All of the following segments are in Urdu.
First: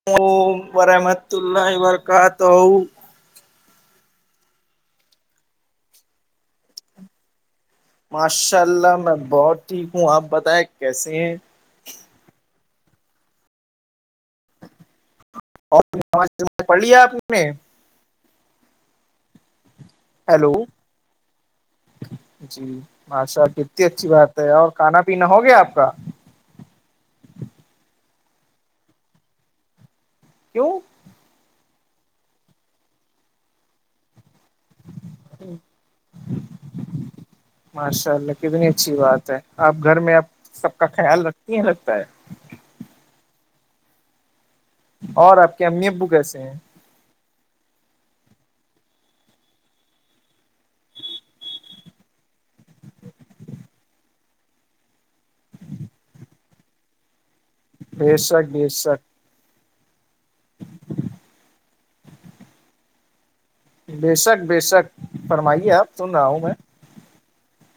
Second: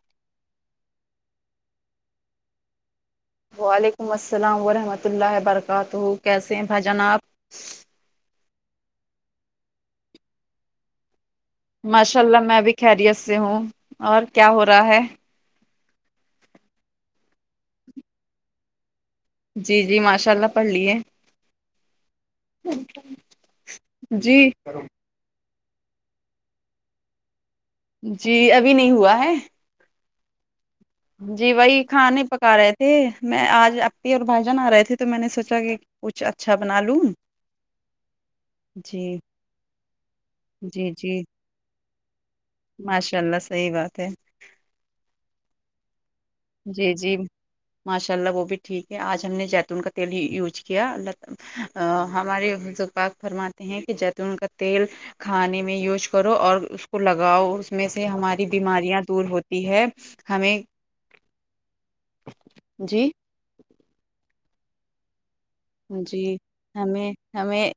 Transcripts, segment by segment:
اسلام علیکم ورحمۃ اللہ وبرکاتہ وعلیکم السلام ورحمۃ اللہ برکاتہ کیسے ہیں بھائی جان آپ ماشاء اللہ میں بہت ٹھیک ہوں آپ بتائیں کیسے ہیں ماشاء اللہ میں بھی خیریت سے ہوں اور کیا ہو رہا ہے اور نماز پڑھ لی اپ نے جی جی ماشاء اللہ ہیلو پڑھ لیے جی ماشاءاللہ کتنی اچھی جی بات ہے اور کھانا پینا ہو گیا آپ کا جی ابھی نہیں ہوا ہے کیوں جی وہی کھانے پکا رہے تھے میں آج اور بھائی جان آ رہے تھے تو میں نے سوچا کہ کچھ اچھا بنا لوں ماشاء اللہ کتنی اچھی جی بات ہے آپ گھر میں اب سب کا جی جی خیال رکھتی ہیں رگتا ہے ماشاء اللہ صحیح بات ہے اور آپ کے امی ابو کیسے ہیں جی جی ماشاء اللہ وہ بھی ٹھیک ہے آج ہم نے جیتون کا تیل ہی یوجز کیا اللہ ت ہمارے فرماتے ہیں کہ جیتون کا تیل کھانے میں یوز کرو اور اس کو لگاؤ اور اس میں سے بے ہماری شک بے بیماریاں شک دور ہوتی ہے ہمیں جی بے شک بے شک فرمائی جی ہمیں ہمیں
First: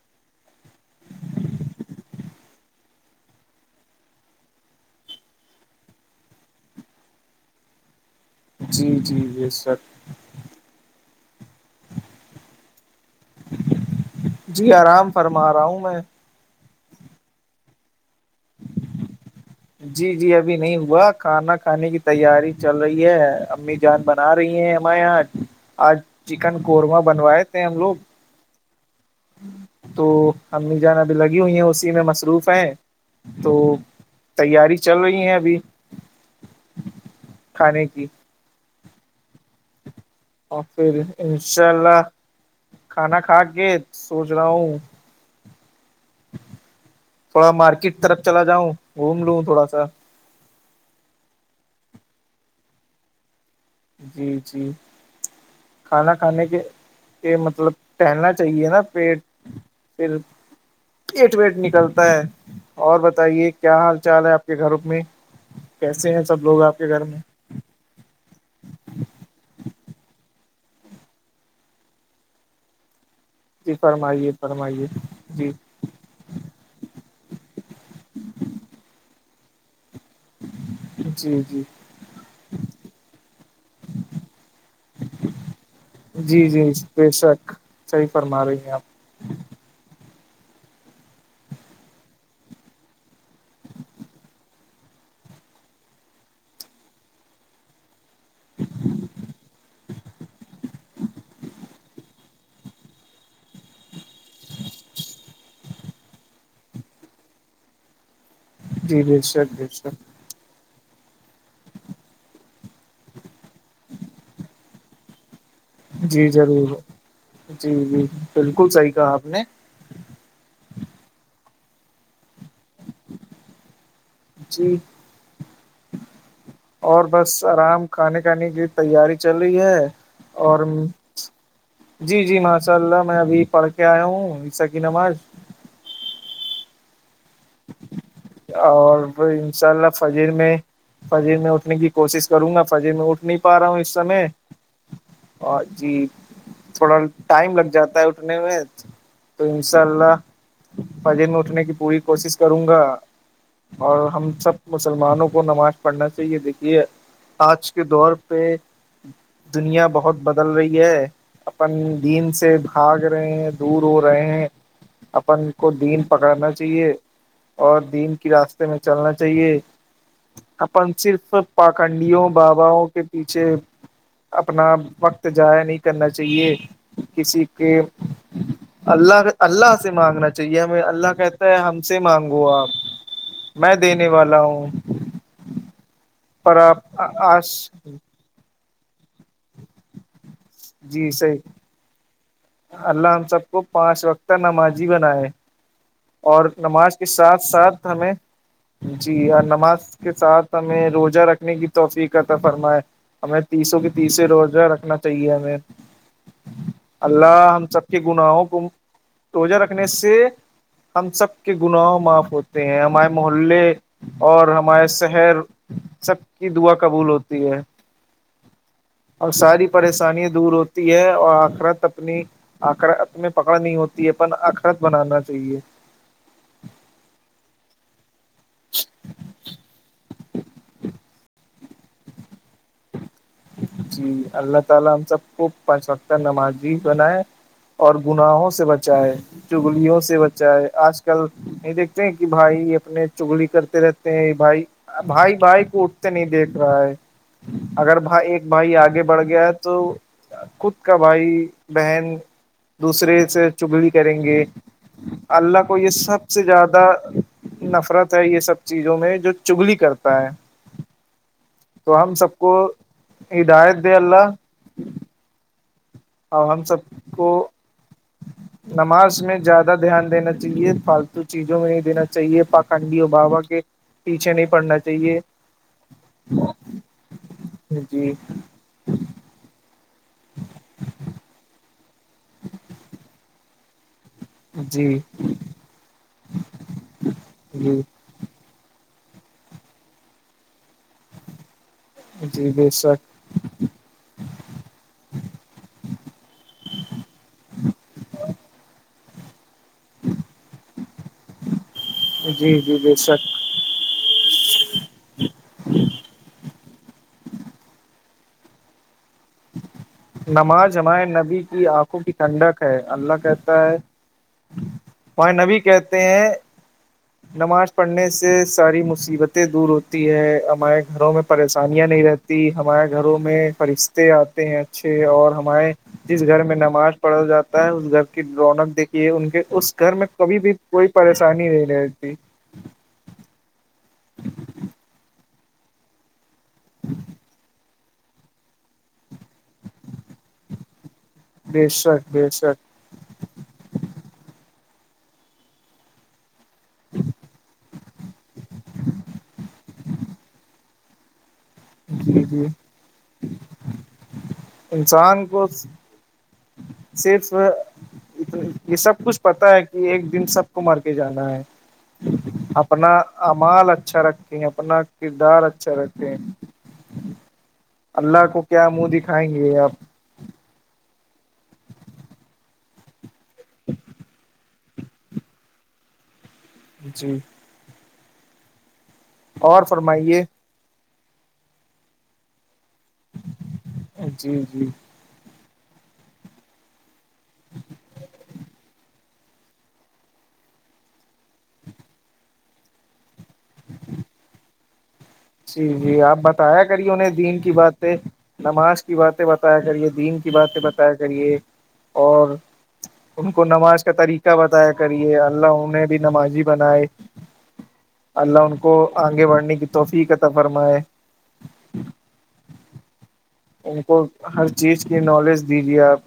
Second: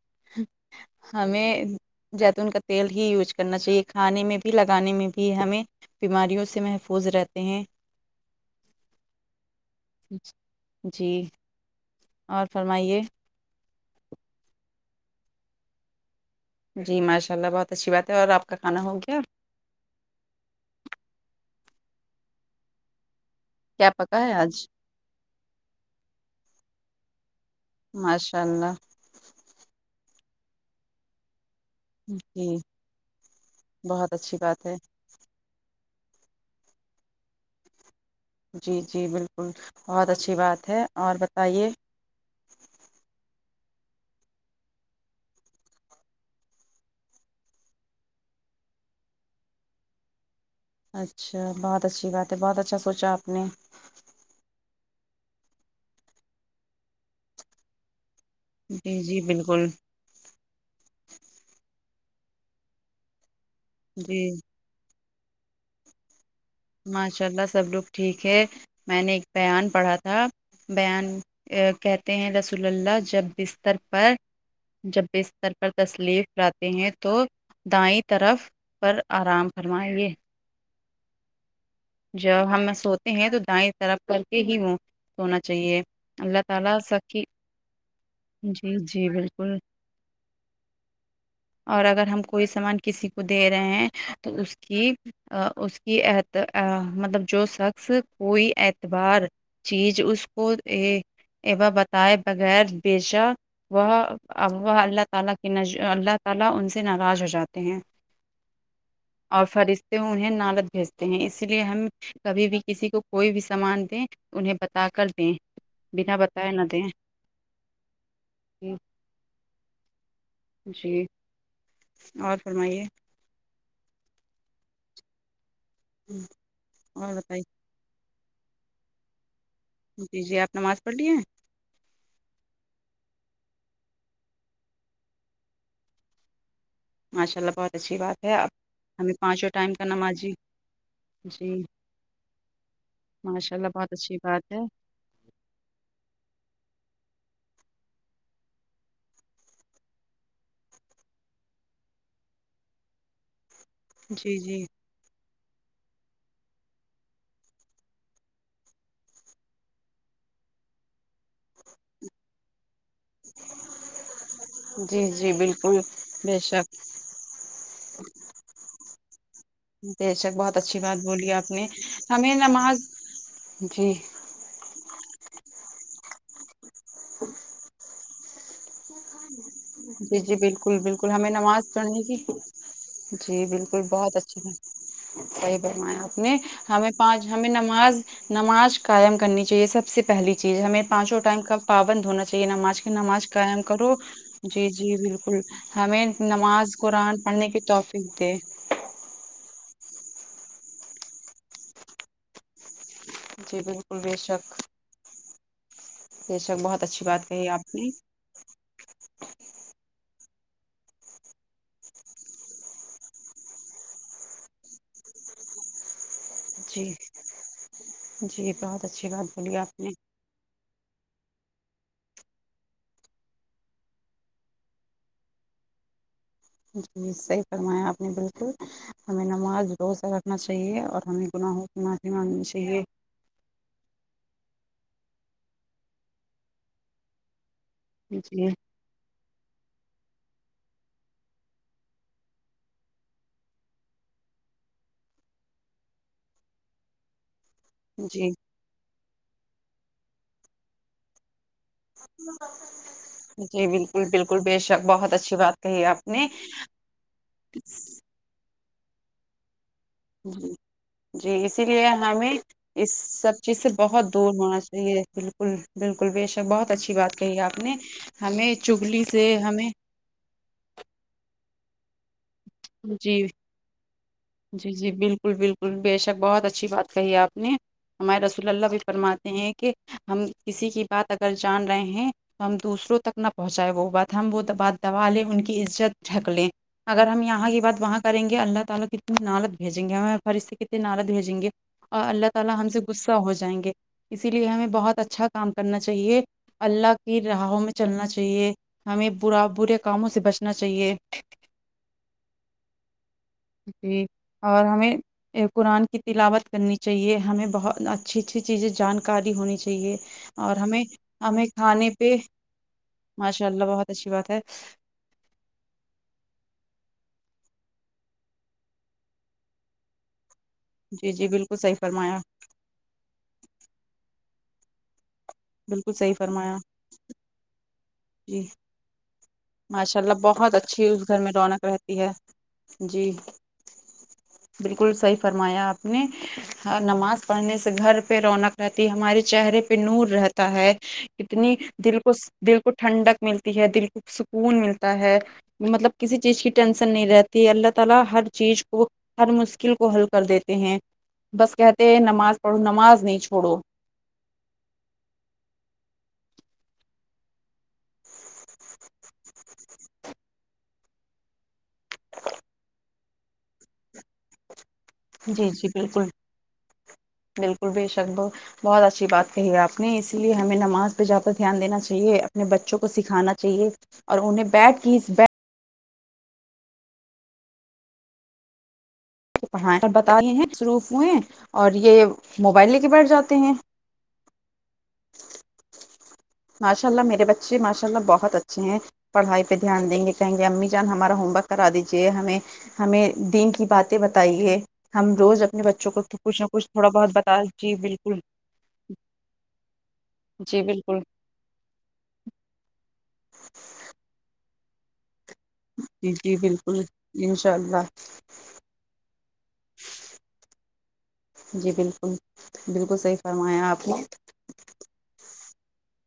ہمیں جیتون کا تیل ہی یوز کرنا چاہیے کھانے میں بھی لگانے میں بھی ہمیں بیماریوں سے محفوظ رہتے ہیں جی جی یہ سب جی اور فرمائیے جی آرام فرما رہا ہوں میں جی ماشاء اللہ بہت اچھی بات ہے اور آپ کا کانا ہو گیا جی جی ابھی نہیں ہوا کھانا کھانے کی تیاری چل رہی ہے امی کیا جان پکا ہے بنا رہی آج ہیں ہمارے یہاں آج چکن قورمہ بنوائے تھے ہم لوگ ماشاء اللہ تو امی جانا بھی لگی ہوئی ہیں اس میں مصروف جی ہے تو بہت اچھی بات ہے تیاری چل رہی ہے ابھی کھانے کی جی جی بالکل بہت اچھی بات اور ہے پھر اور بتائیے انشاء اللہ کھانا کھا کے سوچ رہا ہوں تھوڑا مارکیٹ طرف چلا جاؤں گھوم لوں تھوڑا سا اچھا بہت اچھی بات ہے بہت اچھا سوچا آپ نے جی جی کھانا کھانے کے کے مطلب ٹہلنا چاہیے نا جی پیٹ جی بالکل پھر ایٹ ویٹ نکلتا ہے اور بتائیے کیا حال جی چال ہے آپ کے گھروں میں کیسے ہیں سب لوگ آپ کے گھر میں ماشاء اللہ سب لگ ٹھیک ہے میں نے ایک بیان پڑھا تھا بیان کہتے ہیں رسول اللہ جب جی استر پر فرمائیے فرمائیے جب جی بستتر پر تسلیف کراتے ہیں تو دائیں طرف پر آرام فرمائیے جی جی جب ہم سوتے ہیں تو دائیں طرپ کر کے ہی وہ سونا چاہیے اللہ جی جی تعالی بے سی شک صحیح فرما رہی ہیں جی آپ جی بالکل [unintelligible] اور اگر ہم کوئی سامان کسی کو دے رہے ہیں تو اس کی ا اس کی مطلب جو شخص کوئی اعتبار چیز اس کو ا ا بتائے بغیر بیشہ وہ اب وہ اللہ تعالی کے اللہ تعالی ان سے ناراض ہو جاتے ہیں جی بے اور شک بے فرشتے شک انہیں نالد بھیجتے اس لیے ہم کبھی بھی کسی کو کوئی بھی سامان دیں انہیں بتا کر دیں بنا جی بتائے نہ ضرور دیں جی جی بالکل جی صحیح کہا آپ نے جی اور فرمائیے جی اور بس آرام کھانے کھانے کی تیاری چل رہی ہے جی جی آپ اور نماز پڑھ لیے ہیں؟ جی جی ماشاء اللہ میں ابھی پڑھ کے آیا ہوں عیس کیی نماز ماشا اللہہت اچھی بات ہے اب اور ہمیں پانچوں انشاء ٹائم کا اللہ فجیر نمازی میں فجر جی میں اٹھنے کی کوشش کروں گا فجر میں اٹھ نہیں ماشاء پا اللہ رہا ہوں اس بہت اچھی سمے بات ہے اور جی تھوڑا ٹائم لگ جاتا ہے اٹھنے میں تو انشاء اللہ فجن میں اٹھنے کی پوری کوشش کروں گا اور ہم جی سب جی م مسلمانوں کو نماز پڑھنا سے یہ دیکھی آج کے دور پہ دنیا بہت بدل رہی ہے اپن دین سے کھاگ رہے ہیں دور ہو رہے ہیں جی جی اپن کو بالکل دین بے پکڑنا شک چاہیے اور دین کی راستے میں چلنا چاہیے بے شک بہت اچھی اپن بات بولی صرف آپ نے پاکنڈیوں ہمیں نماز باباوں کے پیچھے جی اپنا وقت جضاائیا نہیں کرنا چاہیے کسی کہ اللہ اللہ سے جی مانگنا جی چاہیے بالکل ہمیں بالکل اللہ ہمیں کہتا ہے نماز ہم سے پڑھنے کی مانگو آپ جی میں بالکل دینے بہت والا اچھی بات ہوں صحیح برمایا آپ نے پر ہمیں آپ پانچ ہمیں آج نماز نماز قائم کرنی چاہیے سب سے پہلی چیز ہمیں جی پانچوں صحیح ٹائم کا پاون دھونا چاہے چاہے نماز کی اللہ ہم نماز سب کو قیام کرو پانچ وقتہ جی نمازی جی بنائے بالکل ہمیں اور نماز کے قرآن ساتھ پڑھنے کی ساتھ ہمیں توفیق دے جی اور نماز کے ساتھ ہمیں روزہ رکھنے کی توفیق تھا فرمائے ہمیں جی تیسوں کے بالکل بے تیسے شک روزہ رکھنا چاہیے ہمیں بے ش بہت اچھا اللہ ہم سب کے گناہوں کو توجہ رکھنے سے ہم سب کے گناہ معاف ہوتے ہیں ہمارے محلے اور ہمارے شہر سب کی دعا جی قبول ہوتی ہے جی بہت اچھی اور بات بولی ساری آپ نے پریشانییا دور ہوتی تی ہے اور آخرت اپنی آخرت میں پکڑ نہیں ہوتی ہے اپن آخرت بنانا چاہیے جی صحیح فرمایا آپ نے بالکل ہمیں نماز روز اگھنا چاہیے اور ہمیں گناہ گنفی مانگنی چاہیے جی اللہ تعالی ہم خوب پانچ وق کا نمازی بن ہے اور جی گناہوں سے بچا ہے چگلیوں سے بچا ہے آج کل نہیں دیکھتے ہیں کہ بھائی اپنے چگلی کرتے رہتے ہیں بھائی بھائی بھائی کو اٹھتے نہیں دیکھ رہا ہے [inaudible] ہاں ایک بھائی آگے بڑھ گیا ہے تو خود کا بھائی بہن دوسرے سے جی چگڑ بالکل کریں بالکل گے بے شک بہت اچھی بات اللہ کو کہی یہ آپ سب نے سب سے زیادہ نفرت ہے یہ سب چیزوں میں جو چگلی کرتا ہے جی جی اسی لیے تو ہم ہمیں سب کو اس سب چیز سے ہدایت دے بہت اللہ دور ہاںس ہے بالکل بالکل بے شک اور ہم بہت سب اچھی بات کو کہی آپ نے ہمیں چگلی نماز سے میں ہمیں زیادہ دھیان دینا چاہے فالتو چیزوں میں ہی دینا چاہیے پ جی جی جی چاہیے بالکل بالکل بے شک بہت اچھی بات کہی ہے آپ نے جی ہمارے رسول اللہ بھی ف پررمات ہیں کہ ہم کسی کی بات اگر جان رہے ہیں تو ہم دوسروں تک نہ پہنچائے وہ بات ہم وہ بات جی دبا لیں ان کی عزت ڈھک لیں اگر ہم یہاں کی بات جی وہاں جی بے شک [unintelligible] [unintelligible] اللہ کی راہوں میں چلنا چاہیے ہمیں برا برے کاموں سے بچنا چاہیے جی جی جی سک جی اور ہمیں قرآن کی تلاوت کرنی چاہیے ہمیں بہت اچھی اچھی چیزیں جان کالی ہونی چاہیے اور نماز ہمیں ہمارے نبی ہمیں کی کھانے آنکھوں کی پہ ٹھنڈک ہے ماشاء اللہ بہت اچھی بات ہے ہ وہ نبی کہتے ہیں نماز پڑھنے سے ساری مصیبتیں دور ہوتی ہے ہم جی گھروں میں جی بالکل صحیح پریشانیاں نہیں فرمایا رہتی ہمارے گھروں میں فرشتے آتے ہیں اچھے اور ہمارے بالکل صحیح جس گھر فرمایا میں نماز پڑا جاتا ہے اس گھر کی جی رونق دیکھی ہے ان کے اس گھر ماشاء میں اللہ کبھی بھی بہت کوئی اچھی اس گھر میں پریشانی رونق نہیں رہتی ہے جی بالکل صحیح فرمایا آپ نے نماز پڑھنے سے گھر پہ رونق رہتی ہے ہمارے چہرے پہ نور رہتا ہے کتنی بے دل شک کو بے دل کو شک ٹھنڈک ملتی ہے دل کو سکون ملتا ہے مطلب کسی چیز کی ٹینسن نہیں رہتی ہے اللہ تلا ہر چیز کو ہر مشکل کو حل کر دیتے ہیں بس کہ جی نماز جی پڑھو نماز نہیں چھوڑو انسان کو صرف ات یہ سب کچھ پتا ہے کہ ایک دن سب کو مر کے جانا ہے اپنا امال اچھا رکھیں اپنا کردار جی جی اچھا بالکل رکھیں بالکل بھیے شکب اللہ کو کیا بہت منہ اچھی دکھائیں بات کہی ہے گے آپ نے اس اس لیے ہمیں نماز پہ جا کر دھیان دینا چاہیے اپنے بچوں کو سکھانا چاہیے اور انہیں بیٹ کی اس بیٹ جی پڑھائے اور بتے ہیں شروف ہوئے اور یہ موبائل لے کے بیٹھ جاتے ہیں جی جی [inaudible] ماشاء اللہ میرے بچے ماشاء اللہ بہت اچھے ہیں پڑھائی پہ دھیان دیں گے کہیں گے امی جان ہمارا ہوم ورک کرا دیجیے ہمیں ہمیں دین کی باتیں بتائیے ہم روز اپنے جی بچوں کو جی آپ کچھ نہ بتایا کچھ تھوڑا کریے بہت انہیں بتا دین کی جی باتیں بالکل نماز کی باتیں بتایا کریے دین کی باتیں جی بتایا بالکل کریے اور ان کو نماز کا طریقہ بتایا کرے اللہ انہیں بھی جی جی نمازی بالکل بنائے انشاء اللہ اللہ ان کو آگے بڑھنے کی توفیق عطا فرمائے جی بالکل بالکل صحیح فرمایا ان آپ کو نے ہر چیز کی نالج دیجیے آپ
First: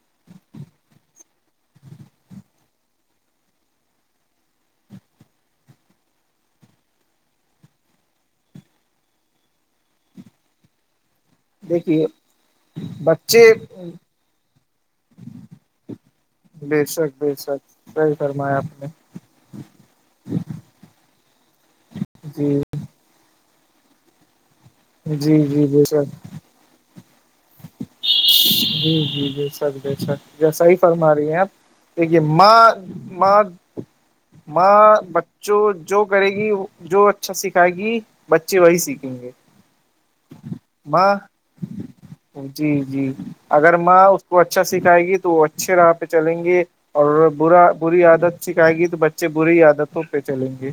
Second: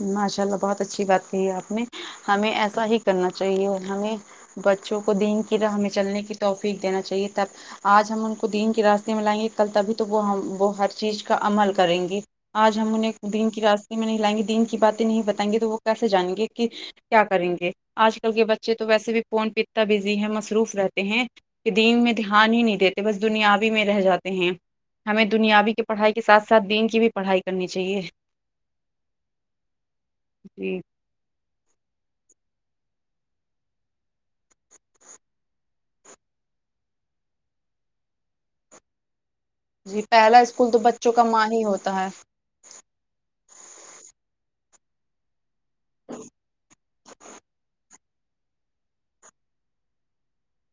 ماشاء اللہ بہت اچھی بات کہ ہے آپ نے ہمیں ایسا ہی کرنا چاہیے اور ہمیں بچوں کو دین کی راہ میں چلنے کی توفیق دینا چاہیے تب آج ہم ان کو دین کے راستے میں لائیں گے کل تبھی تو وہ ہم وہ ہر چیز کا عمل کریں دیکھیے گی آج ہم انہیں بچے دن کی راستے میں نہیں لائیں گے دین کی باتیں نہیں بتائیں گے تو وہ کیسے جانیں گے کہ بے شک کیا بے کریں گے شک صحیح آج کل کے فرمایا بچے آپ نے تو ویسے بھی فون پتتا بزی ہے مصروف رہتے ہیں کہ دین میں دھیان جی ہی نہیں دیتے بس دنیابی میں رہ جاتے ہیں ہمیں جی جی دنیابی کے بے پڑھائی شک کے ساتھ ساتھ دن کی بھی پڑھائی کرنی چاہیے جی جی جے بے شک بے شک صحیح ہی جی فرما رہی ہیں اپ دیکھیے ماں ماں ماں بچوں جو کرے گی جو اچھا سکھائے گی بچے وہی سیکھیں گے جی پہلا اسکول تو بچوں کا ماں ہی ہوتا ہے جی جی اگر ماں اس کو اچھا سکھائے گی تو اچھے راہ پہ چلیں گے اور برا بری عادت شکھائے گی تو بچے بری عادتوں پہ چلیں گے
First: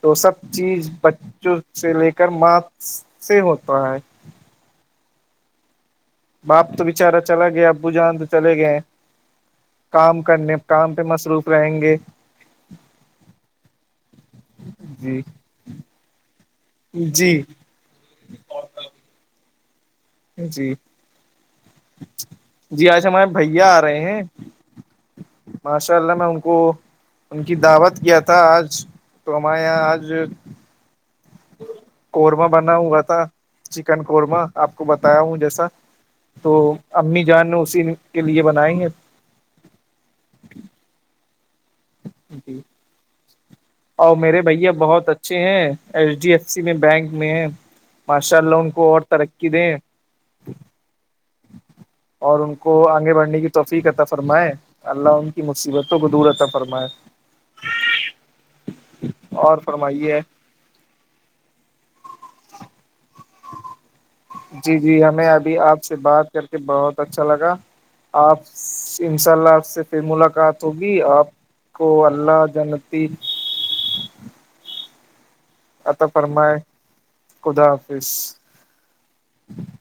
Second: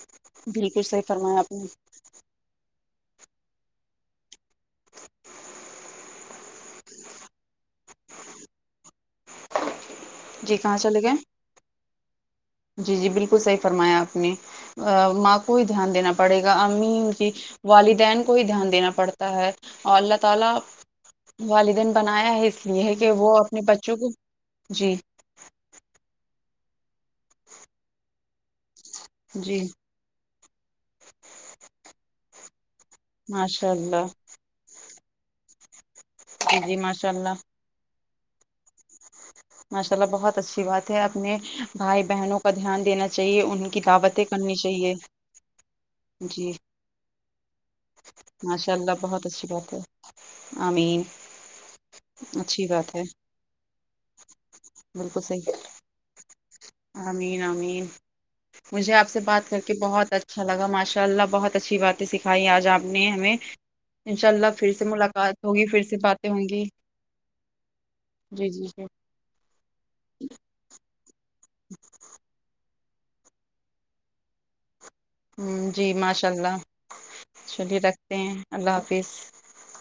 تو سب بالکل چیز صحیح فرمایا آپ بچوں نے سے لے کر مات سے ہوتا ہے باپ تو بچارا چلا گیا ابو جان تو چلے گئے کام کرنے جی کہاں کام پہ چلے گئے مصروف رہیں گے جی جی بالکل صحیح فرمایا آپ نے جی ماں کو ہی دھیان دینا پڑے گا امی ان کی جی والدین کو ہی دھیان دینا پڑتا ہے اور اللہ جی تعالی والدین بنایا ہے اس لیے جی ہے آج کہ ہمارے وہ اپنے بھیا آ بچوں رہے کو ہیں جی ماشاء اللہ میں ان کو ان کی دعوت کیا تھا آج تو ہمارے جی یہاں آج قورمہ بنا ہوا تھا ماشاء چکن اللہ قورمہ آپ کو بتایا ہوں جیسا تو جی جی ماشاء امی اللہ جان اسی کے لیے بنائیں گے ماشاء اللہ بہت اچھی بات ہے اپنے بھائی بہنوں کا جی دھیان دینا چاہیے ان کی اور دعوتیں میرے کرنی بھیا چاہیے بہت اچھے ہیں ایچ ڈی ایف جی سی میں بینک میں ہیں ماشاء اللہ ان کو اور بہت اچھی ترقی بات دیں ہے آمین اور ان اچھی کو بات ہے آگے بڑھنے کی توفیق عطا فرمائے اللہ بالکل ان کی صحیح مصیبتوں کو دور عطا فرمائے امین امین مجھے آپ سے بات اور کر کے بہت اچھا فرمائیے اچھا لگا ماشاء اللہ بہت اچھی باتیں سکھائی آج آپ نے ہمیں انشاء اللہ پھر جی سے جی ہمیں ملاقات ابھی ہوگی پھر آپ سے باتیں بات کر ہوں کے گی بہت اچھا لگا آپ جی جی جی انشاء اللہ آپ سے پھر ملاقات ہوگی آپ کو اللہ جنتی جی عطا ماشاء اللہ فرمائے چلیے رکھتے ہیں اللہ حافظ جی